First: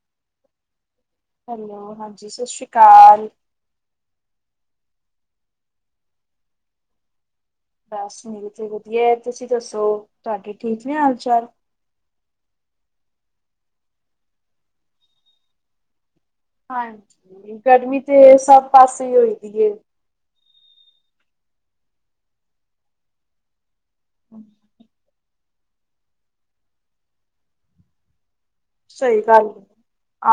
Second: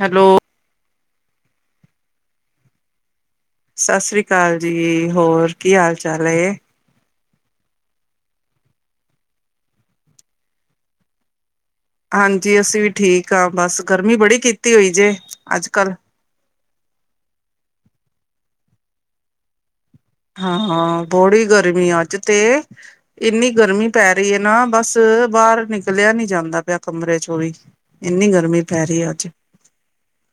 Hello hello ਹਾਂਜੀ ਸਤਿ ਸ਼੍ਰੀ ਅਕਾਲ ਸਤਿ ਸ੍ਰੀ ਅਕਾਲ ਜੀ ਹੋਰ ਕੀ ਹਾਲ ਚਾਲ ਹੈ ਬਸ ਮੇਰੇ ਤੇ ਵਧੀਆ ਤੁਸੀਂ ਦੱਸੋ ਤੁਹਾਡੇ ਠੀਕ ਨੇ ਹਾਲ ਚਾਲ ਹਾਂਜੀ ਅਸੀਂ ਵੀ ਠੀਕ ਹਾਂ ਬਸ ਗਰਮੀ ਬੜੀ ਕੀਤੀ ਹੋਈ ਜੇ ਅੱਜ ਕੱਲ ਹਾਂਜੀ ਗਰਮੀ ਤੇ ਸਭ ਪਾਸੇ ਹੋਈ ਦੀ ਏ ਹਾਂ ਹਾਂ ਬੜੀ ਗਰਮੀ ਆ ਅੱਜ ਤੇ ਇੰਨੀ ਗਰਮੀ ਪੈ ਰਹੀ ਹੈ ਨਾ ਬਸ ਬਾਹਰ ਨਿਕਲਿਆ ਨੀ ਜਾਂਦਾ ਪਿਆ ਕਮਰੇ ਚੋਂ ਵੀ ਇੰਨੀ ਗਰਮੀ ਪੈ ਰਹੀ ਹੈ ਸਹੀ ਅੱਜ, ਗੱਲ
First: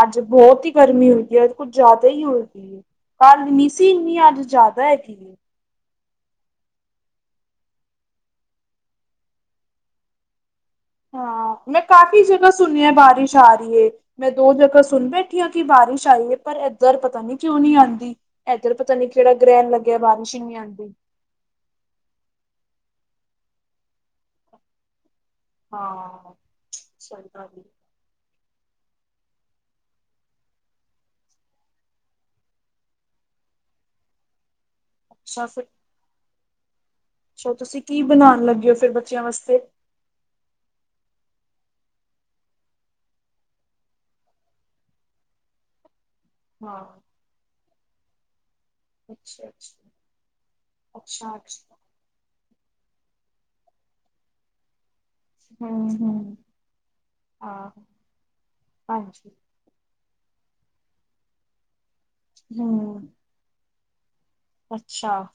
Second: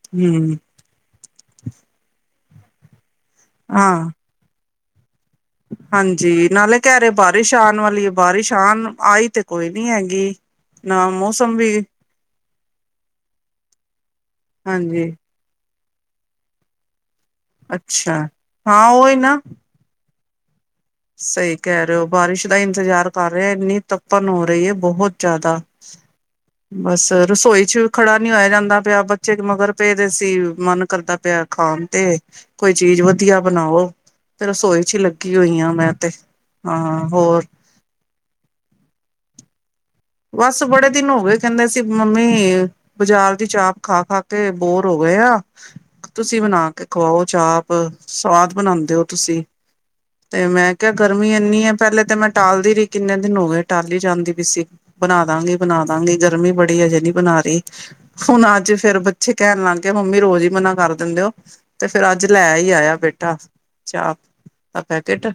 ਅੱਜ ਹੂੰ, ਬਹੁਤ ਹੀ ਗਰਮੀ ਹੋਗੀ ਹੈ ਅੱਜ ਕੁੱਛ ਜ਼ਿਆਦਾ ਹੀ ਹੋਗੀਈ ਹੈ ਕ ਇ ਨਨੀ ਸੀ ਹਾਂ। ਇੰਨੀ ਅੱਜ ਜ਼ਿਆਦਾ ਹੈਗੀ ਹਾਂਜੀ ਨਾਲੇ ਕਹਿ ਰਹੇ ਬਾਰਿਸ਼ ਆਉਣ ਵਾਲੀ ਬਾਰਿਸ਼ ਆਉਣ ਆਈ ਤੇ ਕੋਈ ਨੀ ਹੈਗੀ ਨਾ ਮੌਸਮ ਹਾਂ ਮੈਂ ਵੀ, ਕਾਫ਼ੀ ਜਗ੍ਹਾ ਸੁਣਿਆ ਬਾਰਿਸ਼ ਆ ਰਹੀ ਹੈ ਮੈਂ ਦੋ ਜਗ੍ਹਾ ਹਾਂਜੀ, ਸੁਣ ਬੈਠ ਬਠ ਆ ਕਿ ਬਾਰਿਸ਼ ਆਈ ਹੈ ਪਰ ਏਧਰ ਪਤਾ ਨੀ ਕਿਉਂ ਨਹੀਂੀ ਆਉਂਦੀ ਅੱਛਾ। ਇੱਧਰ ਹਾਂ ਪਤਾ ਨੀ ਉਹੀ ਕਿਹੜਾ ਨਾ, ਗ੍ਰਹਿਣ ਲੱ ੱ ਬਾਰਿਸ਼ ਹੀ ਨੀ ਆਉਂਦੀ ਸਹੀ ਕਹਿ ਰਹੇ ਹੋ ਬਾਰਿਸ਼ ਦਾ ਇੰਤਜ਼ਾਰ ਕਰ ਰਿਹਾ ਇੰਨੀ ਤਪਣ ਹੋ ਰਹੀ ਹੈ ਬਹੁਤ ਜ਼ਿਆਦਾ ਹਾਂ ਬਸ ਸਹੀ ਗੱਲ ਏ ਰਸੋਈ ਚ ਖੜਾ ਨੀ ਹੋਇਆ ਜਾਂਦਾ ਪਿਆ ਬੱਚੇ ਮਗਰ ਪੇਦੇ ਸੀ ਮਨ ਕਰਦਾ ਪਿਆ ਖਾਣ ਤੇ ਕੋਈ ਚੀਜ਼ ਵਧੀਆ ਬਣਾਓ ਤੇ ਰਸੋਈ ਚ ਹੀ ਲੱਗੇ ੀ ਅੱਛਾ ਫਿਰ ਹੋਈ ਹਾਂ ਮੈਂ ਤੇ ਹਾਂ ਹੋਰ ਅੱਛਾ ਤੁਸੀਂ ਕੀ ਬਣਾਉਣ ਲੱਗੇ ਹੋ ਫਿਰ ਬੱਚਿਆਂ ਵਾਸਤੇ ਬਸ ਬੜੇ ਦਿਨ ਹੋ ਗਏ ਕਹਿੰਦੇ ਸੀ ਮੰਮੀ ਬਾਜ਼ਾਰ ਦੀ ਚਾਪ ਖਾ ਖਾ ਕੇ ਬੋਰ ਹੋ ਗਏ ਆ ਤੁਸੀਂ ਬਣਾ ਹਾਂ ਕੇ ਖਵਾਓ ਚਾਪ ਸਵਾਦ ਬਣਾਉਂਦੇ ਦਿਓ ਤੁਸੀਂ ਅੱਛਾ ਅੱਛਾ ਤੇ ਮੈਂ ਕਿਹਾ ਗਰਮੀ ਅੱਛਾ ਇੰਨੀ ਹੈ ਅੱਛਾ ਪਹਿਲੇ ਤੇ ਮੈਂ ਟਾਲਦੀ ਰਹੀ ਕਿੰਨੇ ਦਿਨ ਹੋ ਗਏ ਟਾਲ ਹੀ ਜਾਂਦੀ ਪੀ ਸੀ ਬਣਾ ਦਾਂਗੀ ਬਣਾ ਹਮ ਦਾਂਗੀ ਹਮ ਗਰਮੀ ਬੜੀ ਹਜੇ ਨਹੀਂੀ ਬਣਾ ਰਹੀ ਹਾਂ ਹੁਣ ਅੱਜ ਫੇਰ ਹਾਂਜੀ ਬੱਚੇ ਕਹਿਣ ਲੱਗ ਗਏ ਕਿਹਾ ਮੰਮੀ ਰੋਜ਼ ਹੀ ਮਨਾ ਕਰ ਦਿੰਦੇ ਹੋ ਤੇ ਫੇਿਰ ਅੱਜ ਲੈ ਹੀ ਆਇਆ ਹਮ ਬੇਟਾ ਚਾਪ ਦਾ ਅੱਛਾ ਪੈਕੇਟ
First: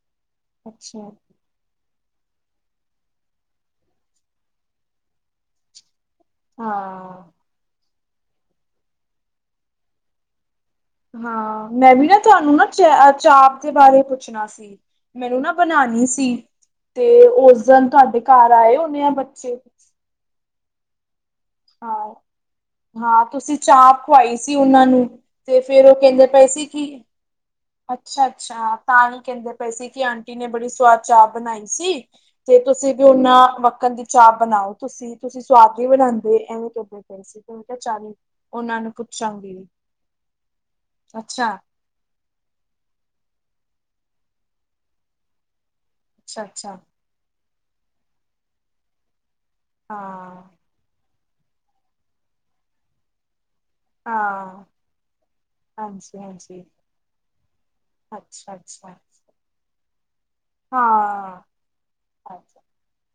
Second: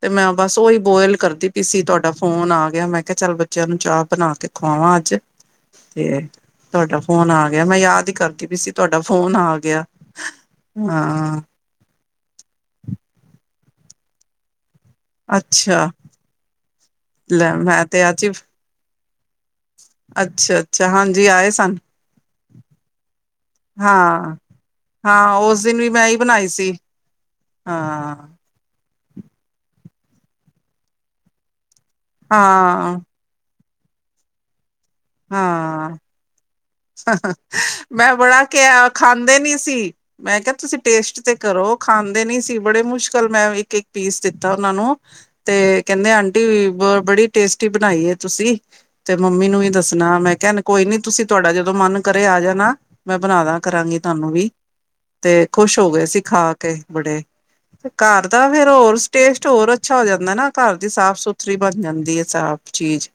ਤੇ ਮੈਂ ਬਸ ਉਹੀ ਅੱਛਾ ਬੋਇਲ ਕਰਦੀ ਕਿਸਸੀ ਤੁਹਾਡਾ ਫੋਨ ਆ ਗਿਆ ਮੈਂ ਕਿਹਾ ਚੱਲ ਬੱਚਿਆਂ ਨੂੰ ਚਾਪ ਬਣਾ ਕੇ ਖਵਾਵਾਂ ਅੱਜ ਤੇ ਤੁਹਾਡਾ ਹਾਂ ਫੋਨ ਆ ਗਿਆ ਮੈਂ ਯਾਦ ਹੀ ਕਰਦੀ ਪੀ ਸੀ ਤੁਹਾਡਾ ਫੋਨ ਆ ਗਿਆ ਹਾਂ ਮੈਂ ਵੀ ਨਾ ਤੁਹਾਨੂੰ ਨਾ ਚ ਚਾਪ ਦੇ ਬਾਰੇ ਪੁੱਛਣਾ ਸੀ ਮੈਨੂੰ ਨਾ ਅੱਛਾ ਬਣਾਉਣੀ ਸੀ ਤੇ ਲੈ ਉਸ ਮੈਂ ਦਿਨ ਤੇ ਤੁਹਾਡੇ ਅੱਜ ਹੀ, ਘਰ ਆਏ ਹੋਨੇ ਆ ਬੱਚੇ ਅੱਛਾ ਅੱਛਾ ਹਾਂਜੀ ਆਏ ਸੀ ਹਾਂ ਹਾਂ ਤੁਸੀਂ ਚਾਪ ਹਾਂ। ਖਵਾਈ ਸੀ ਉਹਨਾਂ ਨੂੰ ਹਾਂ ਤੇ ਉਸ ਦਿਨ ਫੇਰ ਵੀ ਉਹ ਮੈਂ ਹੀ ਕਹਿੰਦੇ ਪਏ ਬਣਾਈ ਸੀ ਕੀ ਹਾਂ ਅੱਛਾ ਅੱਛਾ ਤਾਂ ਹੀ ਕਹਿੰਦੇ ਪਏ ਸੀ ਕਿ ਆਂਟੀ ਨੇ ਬੜੀ ਸਵਾਦ ਚਾਪ ਬਣਾਈ ਸੀ ਤੇ ਤੁਸੀਂ ਹਾਂ ਵੀ ਉਹਨਾਂ ਮੱਖਣ ਦੀ ਚਾਪ ਬਣਾਓ ਤੁਸੀਂ ਤੁਸੀਂ ਸੁਵਾਦ ਹੀ ਹਾਂ ਬਣਾਉਂਦੇ ਐਵੇਂ ਕਿਊ ਪਏ ਸੀ ਤੇ ਮੈਂ ਕਿਹਾ ਚੱਲੀ ਬੜਾ ਉਹਨਾਂ ਕਿਹਾ ਨੂੰ ਖਾਂਦੇ ਪੁੱਛਾਂਗੀ ਨੀ ਵੀ ਸੀ ਮੈਂ ਕਿਹਾ ਤੁਸੀਂ ਟੇਸਟ ਤੇ ਕਰੋ ਖਾਂਦੇ ਨੀ ਸੀ ਬੜੇ ਮੁਸ਼ਕਿਲ ਮੈਂ ਇੱਕ ਇੱਕ ਪੀਸ ਦਿੱਤਾ ਉਹਨਾਂ ਨੂੰ ਤੇ ਕਹਿੰਦੇ ਅੱਛਾ ਆਂਟੀ ਅੱਛਾ ਬ ਬੜੀ ਟੇਸਟੀ ਬਣਾਈ ਹੈ ਤੁਸੀਂ ਤੇ ਮੰਮੀ ਨੂੰ ਵੀ ਦੋ ਮੈਂ ਹਾਂ। ਕਹਿਣ ਕੋਈ ਨੀ ਤੁਸੀਂ ਤੁਹਾਡਾ ਜਦੋਂ ਮਨ ਕਰੇ ਆ ਜਾਣਾ ਮੈਂ ਬਣਾ ਦ ਕਰਾਂਗੀ ਤੁਹਾਨੂੰ ਵੀ ਹਾਂ ਤੇ ਖੁਸ਼ ਹੋ ਗਏ ਹਾਂਜੀ ਸੀ ਖਾ ਹਾਂਜੀ ਕੇ ਬੜੇ ਤੇ ਘਰ ਦਾ ਅੱਛਾ ਫੇਰ ਅੱਛਾ ਹੋਰ ਟੇਸਟ ਹੋਰ ਅੱਛਾ ਹੋ ਜਾਂਦਾ ਨਾ ਘਰ ਦੀ ਸਾਫ਼ ਹਾਂ। ਸੁਥਰੀ ਬਣ ਜਾਂਦੀ ਹੈ ਸਫ਼ ਚੀਜ਼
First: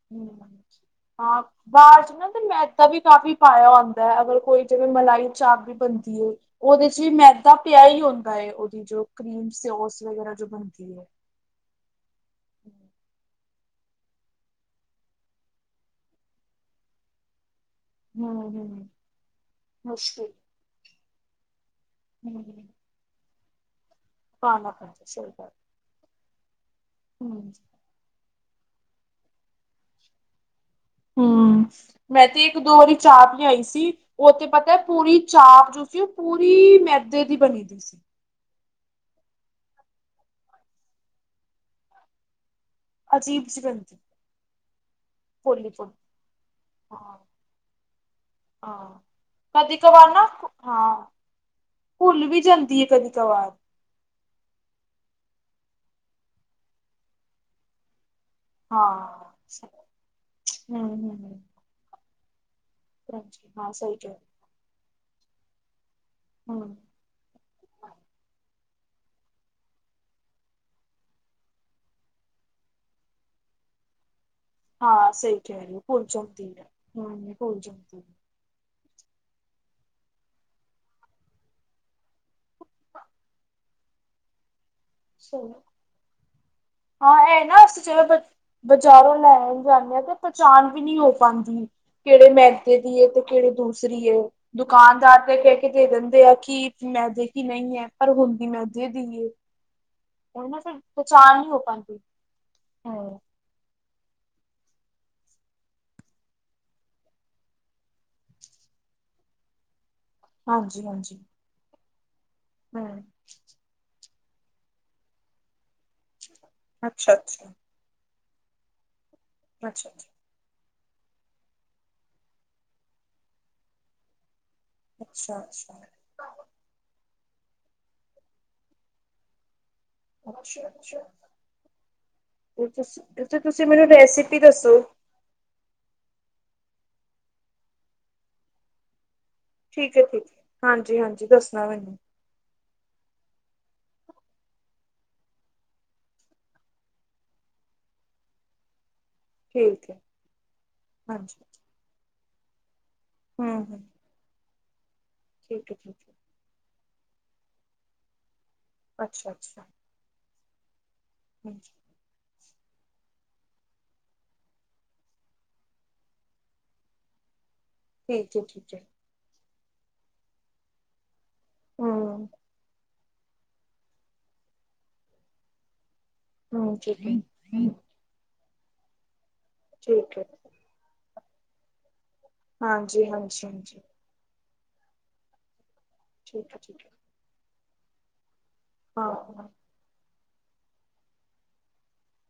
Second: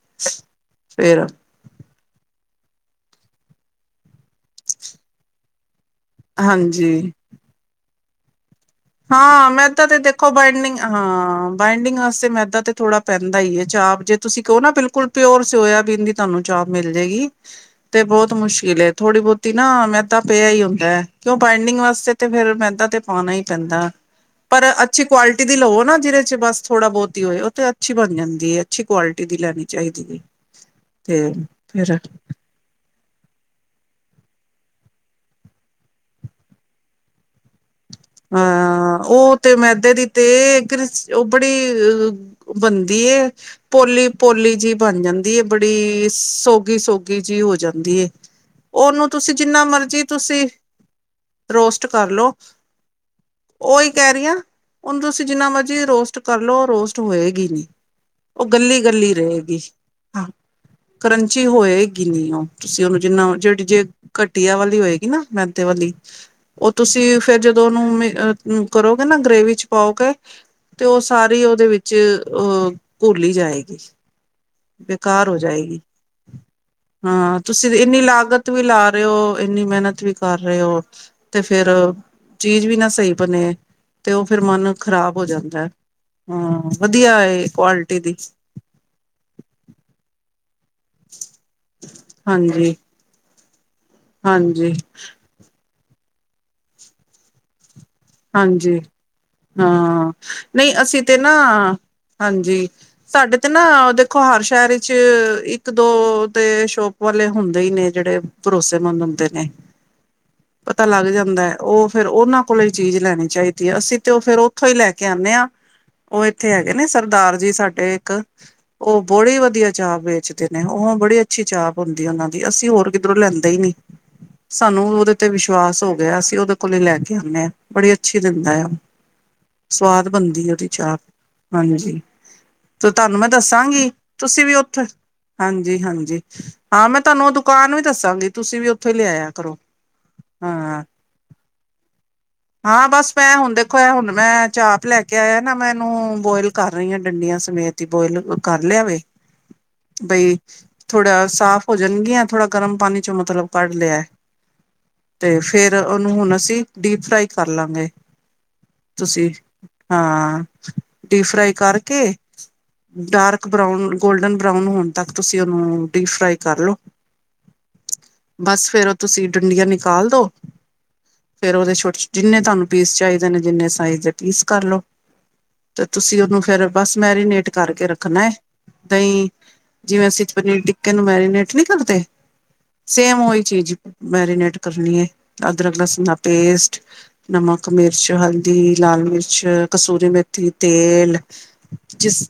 ਫੇਿਰ ਬਾਅਦ ਚ ਨਾ ਤੇ ਮੈਦਾ ਵੀ ਕਾਫ਼ੀ ਪਾਇਆ ਹੁੰਦਾ ਹੈ ਅਗਰ ਕੋਈ ਜਿਵੇਂ ਮਲਾਈ ਚਾਪ ਵੀ ਬਣਦੀ ਉਹਦੇ ਚ ਵੀ ਹਾਂਜੀ ਮੈਦਾ ਪਿਆ ਹੀ ਹੁੰਦਾ ਜੋ ਕਰੀਮ ਹਾਂ ਮੈਂ ਤਾਂ ਤੇ ਸੋਸ ਦੇਖੋ ਵਗੈਰਾ ਜੋ ਬਾਈਡਿੰਗ ਬਣਦੀ ਹੈ। ਹਾਂ ਬਾਈਡਿੰਗ ਹ ਤੇ ਮੈਦਾ ਤੇ ਥੋੜਾ ਪੈਂਦਾ ਹੀ ਹੈ ਚ ਆਪ ਜੇ ਤੁਸੀਂ ਕਹੋ ਨਾ ਬਿਲਕੁਲ ਪਿਓਰ ਸੋਇਆਬੀਨ ਦੀ ਤੁਹਾਨੂੰ ਚਾਹ ਮਿਲ ਜਾਏਗੀ ਤੇ ਬਹੁਤ ਹਮ ਮੁਸ਼ਕਿਲ ਹਮ ਹੈ ਥੋੜੀ ਬਹੁਤੀ ਨਾ ਮੈਂ ਤਾਂ ਮੁਸ਼ਕਿਲ ਪਿਆ ਹੀ ਹੁੰਦਾ ਹੈ ਕਿਉਂ ਬਾਇਡਿੰਗ ਵਾਸਤੇ ੇ ਤੇ ਫੇਰ ਹਮ ਮੈਦਾ ਤੇ ਪਾਉਣਾ ਹੀ ਪੈਂਦਾ ਪਰ ਪਾਣਾ ਅੱਛੀ ਪੈਂਦਾ ਸਹੀ ਕੁਆਲਿਟੀ ਗੱਲ ਦੀ ਲਵੋ ਨਾ ਜਿਹਦੇ ਚ ਬਸ ਥੋੜਾ ਬਹੁਤ ਹੀ ਹੋਏ ਉਹ ਹਮ ਤੇ ਅੱਛੀ ਬਣ ਜਾਂਦੀ ਹੈ ਅੱਛੀ ਕੁਆਲਿਟੀ ਦੀ ਲੈਣੀ ਚਾਹੀਦੀ ਹੈ ਤੇ ਹਮ ਫੇਰ ਮੈਂ ਤੇ ਇੱਕ ਦੋ ਵਾਰੀ ਚਾਪ ਲਿਆਈ ਸੀ ਉਹ ਤੇ ਪਤਾ ਪੂਰੀ ਚਾਪ ਜੋ ਤੁਸੀਂ ਉਹ ਪੂਰੀ ਮੈਦੇ ਦੀ ਬਣੀ ਦੀ ਸੀ ਹਾਂ ਉਹ ਤੇ ਮੈਦੇ ਦੀ ਤੇਰ ਉਹ ਬੜੀ ਬ ਅਜੀਬ ਸੀ ਬਣਦੀ ਪੋਲੀ ਪੋਲੀ ਜਿਹੀ ਬਣ ਜਾਂਦੀ ਏ ਪੋਲੀ ਪੋਲੀ ਬੜੀ ਸੋਗੀ ਹਾਂ ਸੋਗੀ ਜੀ ਹੋ ਜਾਂਦੀ ਏ ਹਾਂ ਉਹਨੂੰ ਤੁਸੀਂ ਜਿੰਨਾ ਕਦੀ ਕ ਮਰਜੀ ਵਾਰ ਨਾ ਤੁਸੀਂ ਹਾਂ ਰੋਸਟ ਕਰ ਭੁੱਲ ਲਓ ਵੀ ਜਾਂਦੀ ਆ ਕਦੀ ਸਵਾ [unintelligible] ਉਹੀ ਕਹਿ ਰਹੀ ਹਾਂ ਹੁਣ ਤੁਸੀਂ ਜਿੰਨਾ ਮਰਜ਼ੀ ਰੋਸਟ ਕਰ ਲਓ ਰੋਸਟ ਹੋਏਗੀ ਨਹੀਂ ਉਹ ਗੱਲੀ ਗੱਲੀ ਹਾਂ ਰਹੇਗੀ ਹਮ ਹਮ ਕਰੰਚੀ ਹੋਏਗੀ ਨੀ ਉਹ ਤੁਸੀਂ ਉਹਨੂੰ ਜਿੰਨਾ ਜਿਹੜੀ ਹਾਂ ਜੇ ਸਹੀ ਕਹਿ ਘਟੀਆ ਵਾਲੀ ਹੋਏਗੀ ਨਾ ਮਹਿੰਦੇ ਵਾਲੀ ਉਹ ਹਮ ਤੁਸੀਂ ਫੇਰ ਜਦੋਂ ਦੋਨ ਨੂੰ ਅ ਕਰੋਗੇ ਨਾ ਗਰੇਵੀ ਚ ਪਾਓਗੇ ਤੇ ਉਹ ਸਾਰੀ ਉਹਦੇ ਵਿੱਚ ਅਹ ਘੋਲੀ ਜਾਏਗੀ ਹਾਂ ਬੇਕਾਰ ਹੋ ਸਹੀ ਕਹਿ ਰਹੀ ਜਾਏਗੀ ਭੁੱਲ ਜਾਂਦੀ ਹੈ ਹਮ ਹਾਂ ਭੁੱਲ ਤੁਸੀਂ ਇੰਨੀ ਜਾਂਦੀ ਲਾਗਤ ਵੀ ਲਾ ਰਹੇ ਹੋ ਇੰਨੀ ਮਿਹਨਤ ਵੀ ਕਰ ਰਹੇ ਹੋ ਤੇ ਫੇਰ ਚੀਜ਼ ਵੀ ਨਾ ਸਹੀ ਬਣੇ ਤੇ ਉਹ ਫੇਿਰ ਮਨ ਖ਼ਰਾਬ ਹੋ ਸਹੀ ਜਾਂਦਾ ਹਮ ਵਧੀਆ ਕੁਆਲਿਟੀ ਦੀ ਬਜ਼ਾਰੋਂ ਲੈਣ ਜਾਂਦੇ ਹਾਂ ਤੇ ਪਚਾਣ ਵੀ ਨਹੀਂੀ ਹੋ ਪਾਉਂਦੀ ਕਿਹੜੇ ਹਾਂਜੀ ਮੈਦੇ ਦੀ ਤੇ ਕਿਹੜੇ ਦੂਸਰੀ ਹਾਂਜੀ ਦੁਕਾਨਦਾਰ ਤੇ ਕਹਿ ਕੇ ਦੇ ਦਿੰਦੇ ਆ ਕਿ ਮੈਂ ਦੇਖੀ ਨਹੀਂ ਹੈ ਪਰ ਹੁੰਦੀ ਮੈਂ ਹਾਂਜੀ ਅੱਜੇ ਦੀਏ ਹਾਂ ਨਹੀਂ ਅਸੀਂ ਤੇ ਨਾ ਨਹੀਂ ਹੋ ਪਾਉਂਦੀ ਹਾਂਜੀ ਹਮ ਸਾਡੇ ਤੇ ਨਾ ਦੇਖੋ ਹਰ ਸ਼ਹਿਰ ਵਿੱਚ ਇੱਕ ਦੋ ਤੇ ਸ਼ੋਪ ਵਾਲੇ ਹੁੰਦੇ ਹੀ ਨੇ ਜਿਹੜੇ ਭਰੋਸੇ ਮੰਨ ਹੁੰਦੇ ਨੇ [inaudible] ਪਤਾ ਲੱਗ ਹਾਂਜੀ ਜਾਂਦਾ ਹੈ ਉਹ ਫੇਿਰ ਉਹਨਾਂ ਕੋਲੇ ਚੀਜ਼ ਹਮ ਲੈਣੀ ਚਾਹੀਦੀ ਹੈ ਅਸੀਂ ਤੇ ਉਹ ਫੇਿਰ ਉੱਥੋਂ ਹੀ ਲੈ ਕੇ ਆਉਂਦੇ ਹਾਂ ਉਹ ਇੱਥੇ ਹੈਗੇ ਨੇ ਅੱਛਾ ਸਰਦਾਰ ਜੀ ਅੱਛਾ ਸਾਡੇ ਇੱਕ ਉਹ ਬਹੁੜੀ ਵਧੀਆ ਅੱਛਾ ਚਾਹ ਵੇਚਦੇ ਨੇ ਉਹ ਬੜੀ ਅੱਛੀ ਚਾਹ ਹੁੰਦੀ ਉਹਨਾਂ ਦੀ ਅਸੀਂ ਹੋਰ ਕਿੱਧਰੋਂ ਲੈਂਦੇ ਹੀ ਨੀ ਸਾਨੂੰ ਉਹਦੇ ਤੇ ਅੱਛਾ ਅੱਛਾ ਵਿਸ਼ਵਾਸ ਹੋ ਗਿਆ ਅਸੀਂ ਉਹਦੇ ਕੋਲ ਲੈ ਕੇ ਆਉਂਦੇ ਹਾਂ ਬੜੀ ਅੱਛੀ ਦਿੰਦਾ ਆ ਸਵਾਦ ਅੱਛਾ ਬਣਦੀ ਉਹਦੀ ਅੱਛਾ ਚਾਹ ਅੱਛਾ ਹਾਂਜੀ ਤੇ ਤੁਹਾਨੂੰ ਮੈਂ ਤੁਸੀਂ ਤੁਸੀਂ ਮੈਨੂੰ ਦੱਸਾਂਗੀ ਰੈਸਿਪੀ ਤੁਸੀਂ ਵੀ ਦੱਸੋ ਉੱਥੇ ਹਾਂਜੀ ਹਾਂਜੀ ਹਾਂ ਮੈਂ ਤੁਹਾਨੂੰ ਉਹ ਦੁਕਾਨ ਵੀ ਦੱਸਾਂਗੀ ਤੁਸੀਂ ਵੀ ਉੱਥੇ ਲਿਆਇਆ ਕਰੋ ਠੀਕ ਠੀਕ ਹਾਂ ਹਾਂਜੀ ਹਾਂਜੀ ਦੱਸਣਾ ਮੈਨੂੰ ਹਾਂ ਬਸ ਮੈਂ ਹੁਣ ਦੇਖੋ ਹੁਣ ਮੈਂ ਚਾਪ ਲੈ ਕੇ ਆਇਆ ਨਾ ਮੈਂ ਇਹਨੂੰ ਬੋਇਲ ਕਰ ਰਹੀ ਹਾਂ ਡੰਡੀਆਂ ਸਮੇਤ ਬੋਇਲ ਕਰ ਲਿਆਵੇ ਠੀਕ ਹੈ ਬਈ ਥੋੜਾ ਹਾਂਜੀ ਸਾਫ਼ ਹੋ ਜਾਣਗੀਆਂ ਥੋੜਾ ਗਰਮ ਪਾਣੀ ਚ ਮਤਲਬ ਹਮ ਕੱਢ ਹਮ ਲਿਆ ਤੇ ਠੀਕ ਫੇਰ ਹੈ ਠੀਕ ਉਹਨੂੰ ਹੈ ਹੁਣ ਅਸੀਂ ਡੀਪ ਫਰਾਈ ਕਰ ਲਾਂਗੇ ਤੁਸੀਂ ਅੱਛਾ ਅੱਛਾ ਹਾਂ ਡੀਪ ਫਰਾਈ ਹਮ, ਕਰਕੇ ਡਾਰਕ ਬਰਾਊਨ ਗੋਲਡਨ ਬਰਾਊਨ ਹੋਣ ਤੱਕ ਤੁਸੀਂ ਉਹਨੂੰ ਡੀਪ ਫਰਾਈ ਕਰ ਲਓ [inaudible] ਹੈ ਬਸ ਠੀਕ ਹੈ ਫੇਰ ਉਹ ਤੁਸੀਂ ਡੁੰਡੀਆਂ ਨਿਕਾਲ ਦੋ ਫੇਰ ਉਹਦੇ ਛੋਟੇ ਹਮ ਜਿੰਨੇ ਤੁਹਾਨੂੰ ਪੀਸ ਚਾਹੀਦੇ ਨੇ ਜਿੰਨੇ ਸਾਈਜ਼ ਦੇ ਪੀਸ ਕਰ ਲਓ ਤੇ ਤੁਸੀਂ ਨੂੰ ਫਿਰ ਹਮ ਬਸ ਠੀਕ ਮੈਰੀਨੇਟ ਹੈ ਕਰਕੇ ਰੱਖਣਾ ਹੈ ਦਹੀਂ ਜਿਵੇਂ ਠੀਕ ਹੈ ਸੀ ਪਨੀਰ ਟਿੱਕਾ ਇਹਨੂੰ ਮੈਰੀਨੇਟ ਨਹੀਂ ਕਰਦੇ ਹਾਂਜੀ ਸੇਮ ਉਹੀ ਹਾਂਜੀ ਚੀਜ਼ ਹਾਂਜੀ ਮੈਰੀਨੇਟ ਕਰਨੀ ਹੈ ਅਦਰਕ ਲਸਣ ਦਾ ਠੀਕ ਹੈ ਪੇਸਟ ਠੀਕ ਹੈ ਨਮਕ ਮਿਰਚ ਹਲਦੀ ਲਾਲ ਹਾਂ ਮਿਰਚ ਹਾਂ ਕਸੂਰੀ ਮੇਥੀ ਤੇਲ ਜਿਸ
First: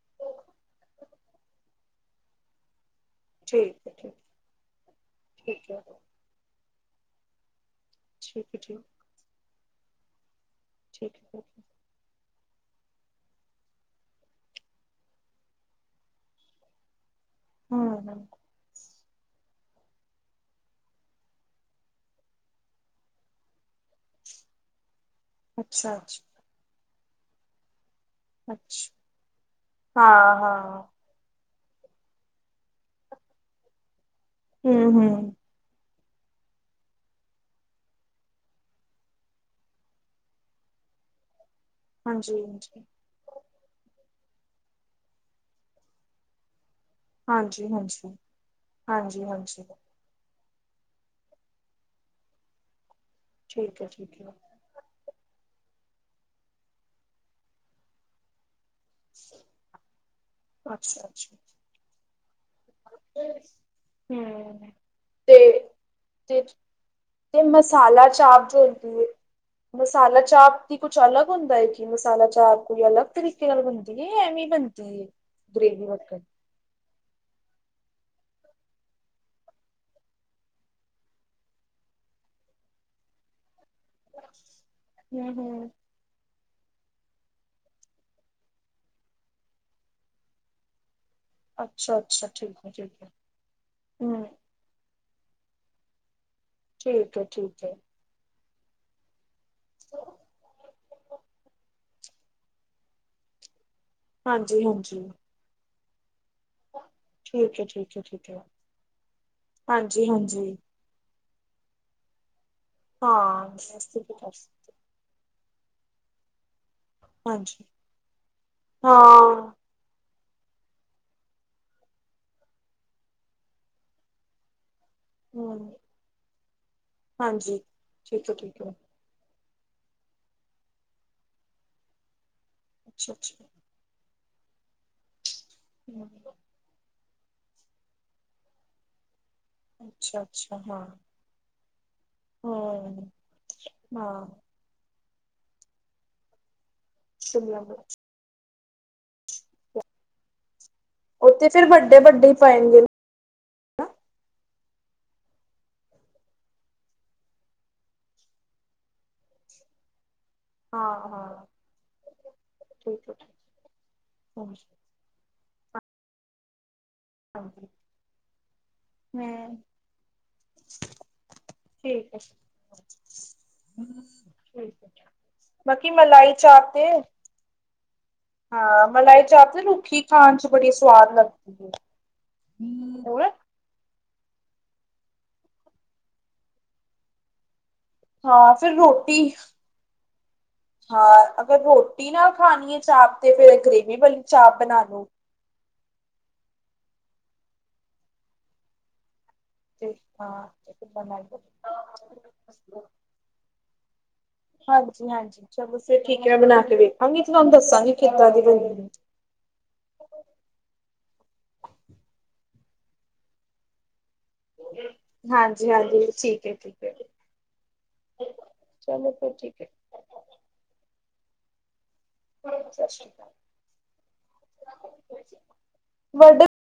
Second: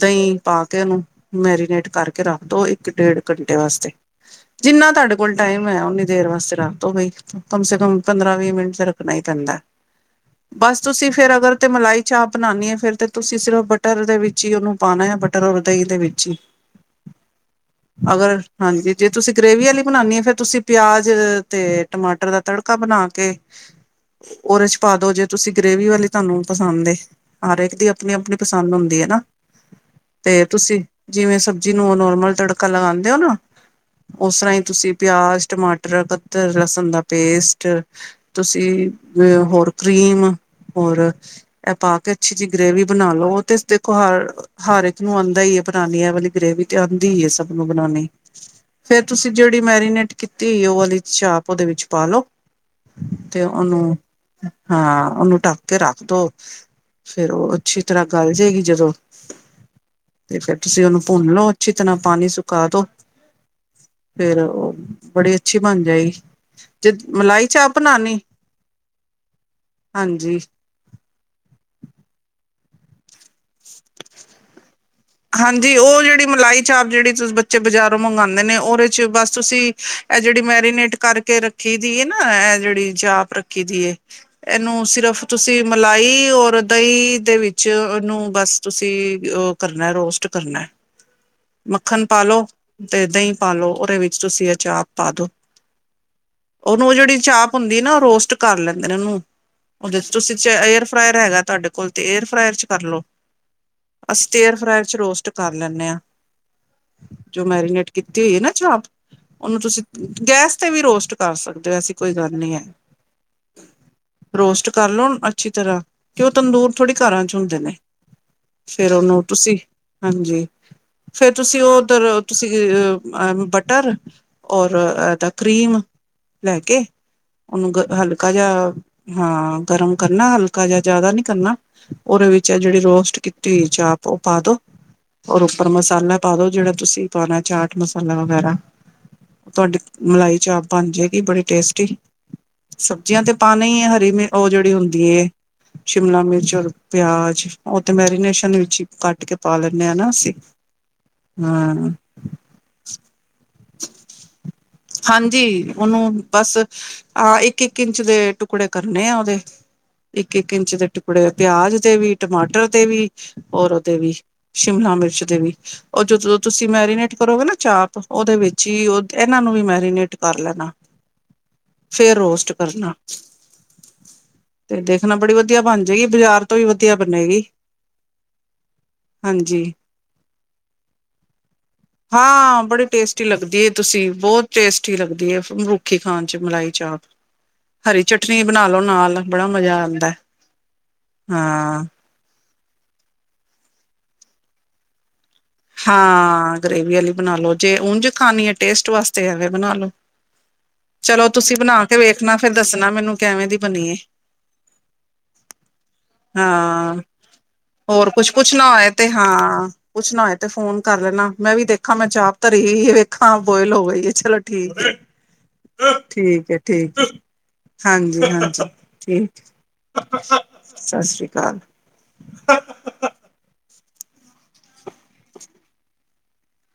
ਦਹੀਂ ਪਾ ਕੇ ਉਹਨੂੰ ਮੈਰੀਨੇਟ ਕਰਕੇ ਰੱਖ ਦੋ ਇੱਕ ਡੇਢ ਘੰਟੇ ਠੀਕ ਵਾਸਤੇ ਹੈ ਠੀਕ ਜਿੰਨਾ ਤੁਹਾਡੇ ਕੋਲ ਟਾਈਮ ਹੈ ਉਓਨੀ ਦੇਰ ਵਾਸਤੇ ਰਾਤ ਹੋ ਬਈ ਕਮ ਸੇ ਕਮ ਪੰਦਰਾਂ ਵੀਹ ਠੀਕ ਮਿੰਟ ਹੈ ਚ ਰੱਖਣਾ ਹੀ ਪੈਂਦਾ ਬਸ ਤੁਸੀਂ ਠੀਕ ਠੀਕ ਫੇਰ ਹੈ ਅਗਰ ਤੇ ਮਲਾਈ ਚਾਹ ਬਣਾਉਂਣੀ ਹੈ ਫਿਰ ਤੇ ਤੁਸੀਂ ਸਿਰਫ ਬਟਰ ਦੇ ਵਿੱਚ ਹੀ ਉਹਨੂੰ ਪਾਉਣਾ ਆ ਬਟਰ ਔਰ ਦਹੀਂ ਦੇ ਵਿੱਚ ਹੀ [inaudible] ਹਮ ਹਮ ਅਗਰ ਹਾਂਜੀ ਜੇ ਤੁਸੀਂ ਗ੍ਰੇਵੀ ਵਾਲੀ ਬਣਾਉਣੀ ਹ ਫੇਿਰ ਤੁਸੀਂ ਪਿਆਜ਼ ਅਤੇ ਟਮਾਟਰ ਦਾ ਤੜਕਾ ਬਣਾ ਕੇ ਕੇ ਉਹਦੇ ਚ ਪਾ ਦੋ ਜੇ ਤੁਸੀਂ ਗ੍ਰੇਵੀ ਅੱਛਾ ਵਾਲੀ ਅੱਛਾ ਤੁਹਾਨੂੰ ਪਸੰਦ ਏ ਹਰ ਇੱਕ ਦੀ ਆਪਣੀ ਆਪਣੀ ਪਸੰਦ ਅੱਛਾ ਹੁੰਦੀ ਹੈ ਨਾ ਹਾਂ ਤੇ ਤੁਸੀਂ ਹਾਂ ਜਿਵੇਂ ਸਬਜ਼ੀ ਨੂੰ ਨੋਰਮਲ ਤੜਕਾ ਲਗਾਉਂਦੇ ਹੋ ਨਾ ਉਸ ਤਰ੍ਹਾਂ ਹੀ ਤੁਸੀਂ ਹਮ ਹਮ ਪਿਆਜ ਟਮਾਟਰ ਕਕਤ ਲਸਣ ਦਾ ਪੇਸਟ ਤੁਸੀਂ ਅ ਹੋਰ ਕਰੀਮ ਹੋਰ ਇਹ ਪਾ ਕੇ ਅੱਛੀ ਹਾਂਜੀ ਜਿਹੀ ਹਾਂਜੀ ਗ੍ਰੇਵ ਬਣਾ ਉਹ ਤੇ ਦੇਖੋ ਹਰ ਹਰ ਇੱਕ ਨੂੰ ਆਉਂਦਾ ਹੀਈ ਹੈ ਬਣੀ ਹੈ ਵਾਲੀ ਗ੍ਰੇਵੀ ਆਉਂਦੀ ਹੈ ਸਭ ਨੂੰ ਹਾਂਜੀ ਹਾਂਜੀ ਬਣਾਉਣੀ ਫਿਰ ਹਾਂਜੀ ਤੁਸੀਂ ਜਿਹੜੀ ਹਾਂਜੀ ਮੈਰੀਨੇਟ ਕੀਤੀ ਉਹ ਵਾਲੀ ਚਾਪ ਉਹਦੇ ਵਿੱਚ ਪਾ ਲੋ ਤੇ ਉਹਨੂੰ ਠੀਕ ਹੈ ਠੀਕ ਹੈ ਹਾਂ ਉਹਨੂੰ ਢੱਕ ਕੇ ਰੱਖ ਦੋ ਫਿਰ ਉਹ ਅੱਛੀ ਤਰ੍ਹਾਂ ਗੱਲ ਜਾਏਗੀ ਜਦੋਂ ਤੇ ਫਿਰ ਤੁਸੀਂ ਉਹਨੂੰ ਭੁੰਨ ਅੱਛਾ-ਅੱਛਾ, ਲਓ ਅੱਛੀ ਤਰ੍ਹਾਂ ਪਾਣੀ ਸੁਕਾ ਦੋ ਫਿਰ ਹੂੰ ਉਹ ਬੜੀ ਅੱਛੀ ਤੇ, ਬਣ ਜਾਏ ਤੇ ਜ ਤੇ ਮਸਾਲਾ ਚਾਪ ਜੋ ਹੁੰਦੀ ਹੈ ਮਸਾਲਾ ਹਾਂਜੀ ਚਾਪ ਕੁਛ ਅਲੱਗ ਹੁੰਦਾ ਹੈ ਕਿ ਮਸਾਲਾ ਚਾਰ ਕੋਈ ਅਲੱਗ ਤਰੀਕਾ ਬਣਦੀ ਹੈ ਐਵੇਂ ਬਣਦੀ ਹੈ ਹਾਂਜੀ ਗਰੇਵੀ ਵ ਉਹ ਜਿਹੜੀ ਮਲਾਈ ਚਾਪ ਜਿਹੜੀ ਤੁਂ ਬੱਚੇ ਬਜ਼ਾਰੋਂ ਮੰਗਵਾਉਂਦੇ ਨੇ ਉਹਦੇ ਚ ਬਸ ਤੁਸੀਂ ਇਹ ਜਿਹੜੀ ਮੈਰੀਨੇਟ ਕਰਕੇ ਰੱਖੀ ਰੱਖੀ ਦੀ ਨਾ ਇਹ ਜਿਹੜੀ ਚਾਂਪ ਰੱਖੀ ਦੀ ਇਹਨੂੰ ਸਿਰਫ਼ ਤੁਸੀਂ ਹੂੰ-ਹੂੰ, ਮਲਾਈ ਔਰ ਦਹੀਂ ਦੇ ਵਿੱਚ ਇਹਨੂੰ ਬਸ ਤੁਸੀਂ ਕਰਨਾ ਰੋਸਟ ਕਰਨਾ ਮੱਖਣ ਅੱਛਾ-ਅੱਛਾ ਪਾਲੋ ਠੀਕ ਹੈ ਠੀਕ ਤੇ ਹੈ, ਦਹੀਂ ਪਾਲੋ ਉਹਦੇ ਵਿੱਚ ਹੂੰ ਤੁਸੀਂ ਅਚਾਰ ਪਾ ਦੋ ਉਹਨੂੰ ਉਹ ਜਿਹੜੀ ਠੀਕ ਹੈ ਚਾਪ ਠੀਕ ਹੈ। ਹੁੰਦੀ ਨਾ ਰੋਸਟ ਕਰ ਲੈਂਦੇ ਨੇ ਉਹਨੂੰ ਉਹਦੇ ਤੁਸੀਂ ਏਅਰ ਫਰਾਇਰ ਹੈਗਾ ਤੁਹਾਡੇ ਕੋਲ ਤੇ ਏਅਰ ਫਰਾਇਰ ਚ ਕਰਲੋ ਅਸੀਂ ਏਅਰ ਫਰਾਈ ਚ ਹਾਂਜੀ-ਹਾਂਜੀ। ਰੋਸਟ ਕਰ ਲੈਂਦੇ ਹਾਂ ਜੋ ਠੀਕ ਹੈ ਮੈਰੀਨੇਟ ਠੀਕ ਕੀਤੀ ਠੀਕ ਹੋਈ ਹੈ ਨਾ ਚਾਪ ਉਹਨੂੰ ਤੁਸੀਂ ਹਾਂਜੀ-ਹਾਂਜੀ ਗੈਸ ਤੇ ਵੀ ਰੋਸਟ ਕਰ ਸਕਦੇ ਹੋ ਐਸੀ ਕੋਈ ਗੱਲ ਨਹੀਂ ਹੈ ਹਾਂ ਰੋਸਟ ਕਰ ਲਣ ਅੱਛੀ ਤਰ੍ਹਾਂ ਕਿ ਉਹ ਤੰਦੂਰ ਥੋੜੇ ਘਰਾਂ ਚ ਹੁੰਦੇ ਹਾਂਜੀ, ਨੇ ਫਿਰ ਉਹਨੂੰ ਹਾਂ, ਤੁਸੀਂ ਹਾਂਜੀ ਫਿਰ ਤੁਸੀਂ ਉਹ ਉੱਧਰ ਤੁਸੀਂ ਬਟਰ ਔਰ ਹੂੰ ਕਰੀਮ ਲੈ ਕੇ ਹਾਂਜੀ, ਉਹਨੂੰ ਠੀਕ ਹਲਕਾ ਹੈ ਠੀਕ ਜਿਹਾ ਹੈ, ਹਾਂ ਗਰਮ ਕਰਨਾ ਹਲਕਾ ਜਾਂ ਜ਼ਿਆਦਾ ਨੀ ਕਰਨਾ ਉਹਦੇ ਵਿੱਚ ਜਿਹੜੀ ਰੋਸਟ ਅੱਛਾ-ਅੱਛਾ। ਕੀਤੀ ਹੋਈ ਚਾਪ ਉਹ ਪਾ ਦੋ ਔਰ ਉੱਪਰ ਮਸਾਲਾ ਪਾ ਦੋ ਜਿਹੜਾ ਤੁਸੀਂ ਪਾਣਾ ਚਾਟ ਮਸਾਲਾ ਵਗੈਰਾ ਤੁਹਾਡੀ ਅੱਛਾ ਮਲਾਈ ਅੱਛਾ ਚਾਪ ਹਾਂ ਬਣ ਜਾਏਗੀ ਬੜੀ ਟੇਸਟੀ ਹਮ ਸਬਜ਼ੀਆਂ ਤੇ ਪਾਉਣਾ ਹੀ ਹੈ ਹਰੀ ਹਾਂ ਮ ਉਹ ਜਿਹੜੀ ਹੁੰਦੀ ਸ਼ਿਮਲਾ ਮਿਰਚ ਪਿਆਜ ਸ਼ਿਮਲਾ ਉਹ ਤੇ ਮਿਰਚ ਮੈਰੀਨੇਸ਼ਨ ਵਿੱਚ ਹੀ ਕੱਟ ਕੇ ਪਾ ਲੈਂਦੇ ਹਾਂ ਨਾ ਅਸੀਂ ਉਹਥੇ ਫਿਰ ਹਾਂ ਵੱਡੇ ਵੱਡੇ ਪਏਗੇ ਹਾਂਜੀ ਉਹਨੂੰ ਬਸ ਆਹ ਇੱਕ ਇੱਕ ਇੰਚ ਦੇ ਟੁਕੜੇ ਕਰਨੇ ਆ ਉਹਦੇ ਇੱਕ ਇੱਕ ਇੰਚ ਦੇ ਹਾਂ ਟੁਕੜੇ ਹਾਂ ਪਿਆਜ ਦੇ ਵੀ ਟਮਾਟਰ ਦੇ ਵੀ ਠੀਕ ਹੈ ਹੋਰ ਉਹਦੇ ਵੀ ਹਾਂਜੀ ਸ਼ਿਮਲਾ ਮਿਰਚ ਦੇ ਵੀ ਉਹ ਜਦੋਂ ਤੁਸੀਂ ਮੈਰੀਨੇਟ ਕਰੋਗੇ ਨਾ ਹਾਂਜੀ ਚਾਪ ਉਹਦੇ ਵਿੱਚ ਹੀ ਉੱਥੇ ਇਹਨਾਂ ਨੂੰ ਹਮ ਵੀ ਮੈਰੀਨੇਟ ਕਰ ਲੈਣਾ ਠੀਕ ਫੇਿਰ ਹੈ ਰੋਸਟ ਕਰਨਾ ਠੀਕ ਤੇ ਹੈ ਦੇਖਣਾ ਬੜੀ ਵਧੀਆ ਬਣ ਬਾਕੀ ਜਾਏਗੀ ਮਲਾਈ ਬਾਜ਼ਾਰ ਤੋਂ ਵੀ ਚਾਪ ਤੇ ਵਧੀਆ ਬਣੇਗੀ ਹਾਂ ਮਲਾਈ ਚਾਪ ਹਾਂਜੀ ਰੁੱਖੀ ਖਾਣ ਚ ਬੜੀ ਸਵਾਦ ਲੱਗਦੀ ਹੈ ਵਧੀਆ ਤੁਸੀਂ ਬਹੁਤ ਟੇਸਟੀ ਲੱਗਦੀ ਮਰੁਖੀ ਖਾਣ ਚ ਮਲਾਈ ਚਾਪ ਹਰੀ ਚਟਨੀ ਹਾਂ ਬਣਾ ਫਿਰ ਲੋ ਰੋਟੀ ਨਾਲ ਬੜਾ ਮਜ਼ਾ ਆਉਂਦਾ ਹਾਂ ਦੀਨਾ ਖਾਣੀ ਹੈ ਚਾਪ ਤੇ ਫਿਰ ਗਰੇਵੀ ਵਾਲੀ ਚਾਪ ਬਣਾਨੂੰ ਹਾਂ ਗਰੇੇਵੀ ਵਾਲੀ ਬਣਾ ਲੋ ਜੇ ਉਂਝ ਖਾਣੀ ਹੈ ਟੇਸਟ ਵਾਸਤੇ ਐਵੇਂ ਬਣਾ ਲੋ ਤੇ ਹਾਂ ਚਲੋ ਤੁਸੀਂ ਬਣਾ ਕੇ ਵੇਖਣਾ ਫਿਰ ਦੱਸਣਾ ਮੈਨੂੰ ਕਿਵੇਂ ਦੀ ਬਣੀਏ ਹਾਂਜੀ ਹਾਂਜੀ ਚਲੋ ਫਿਰ ਠੀਕ ਹੈ ਮੈਂ ਬਣਾ ਕੇ ਹਾਂ ਵੇਖਾਂਗੀ ਤੁਹਾਨੂੰ ਦੱਸਾਂਗੀ ਹੋਰ ਕਿੱਦਾਂ ਕੁਛ ਦੀ ਬਣੀ ਪੁੱਛਣਾ ਏ ਤੇ ਹਾਂ ਪੁੱਛਣਾ ਹੋਏ ਤੇ ਫੋਨ ਕਰ ਲੈਣਾ ਮੈਂ ਵੀ ਦੇਖਾ ਮੈਂ ਚਾਹਪ ਧਰੀ ਵੇਖਾਂ ਬੋਇਲ ਹੋ ਗਈ ਚ ਠੀਕ ਹੈ ਠੀਕ ਹੈ ਠੀਕ ਹਾਂਜੀ ਹਾਂਜੀ ਚਲੋ ਠੀਕ ਫਿਰ ਹੈ ਸਤਿ ਸ੍ਰੀ ਅਕਾਲ [inaudible]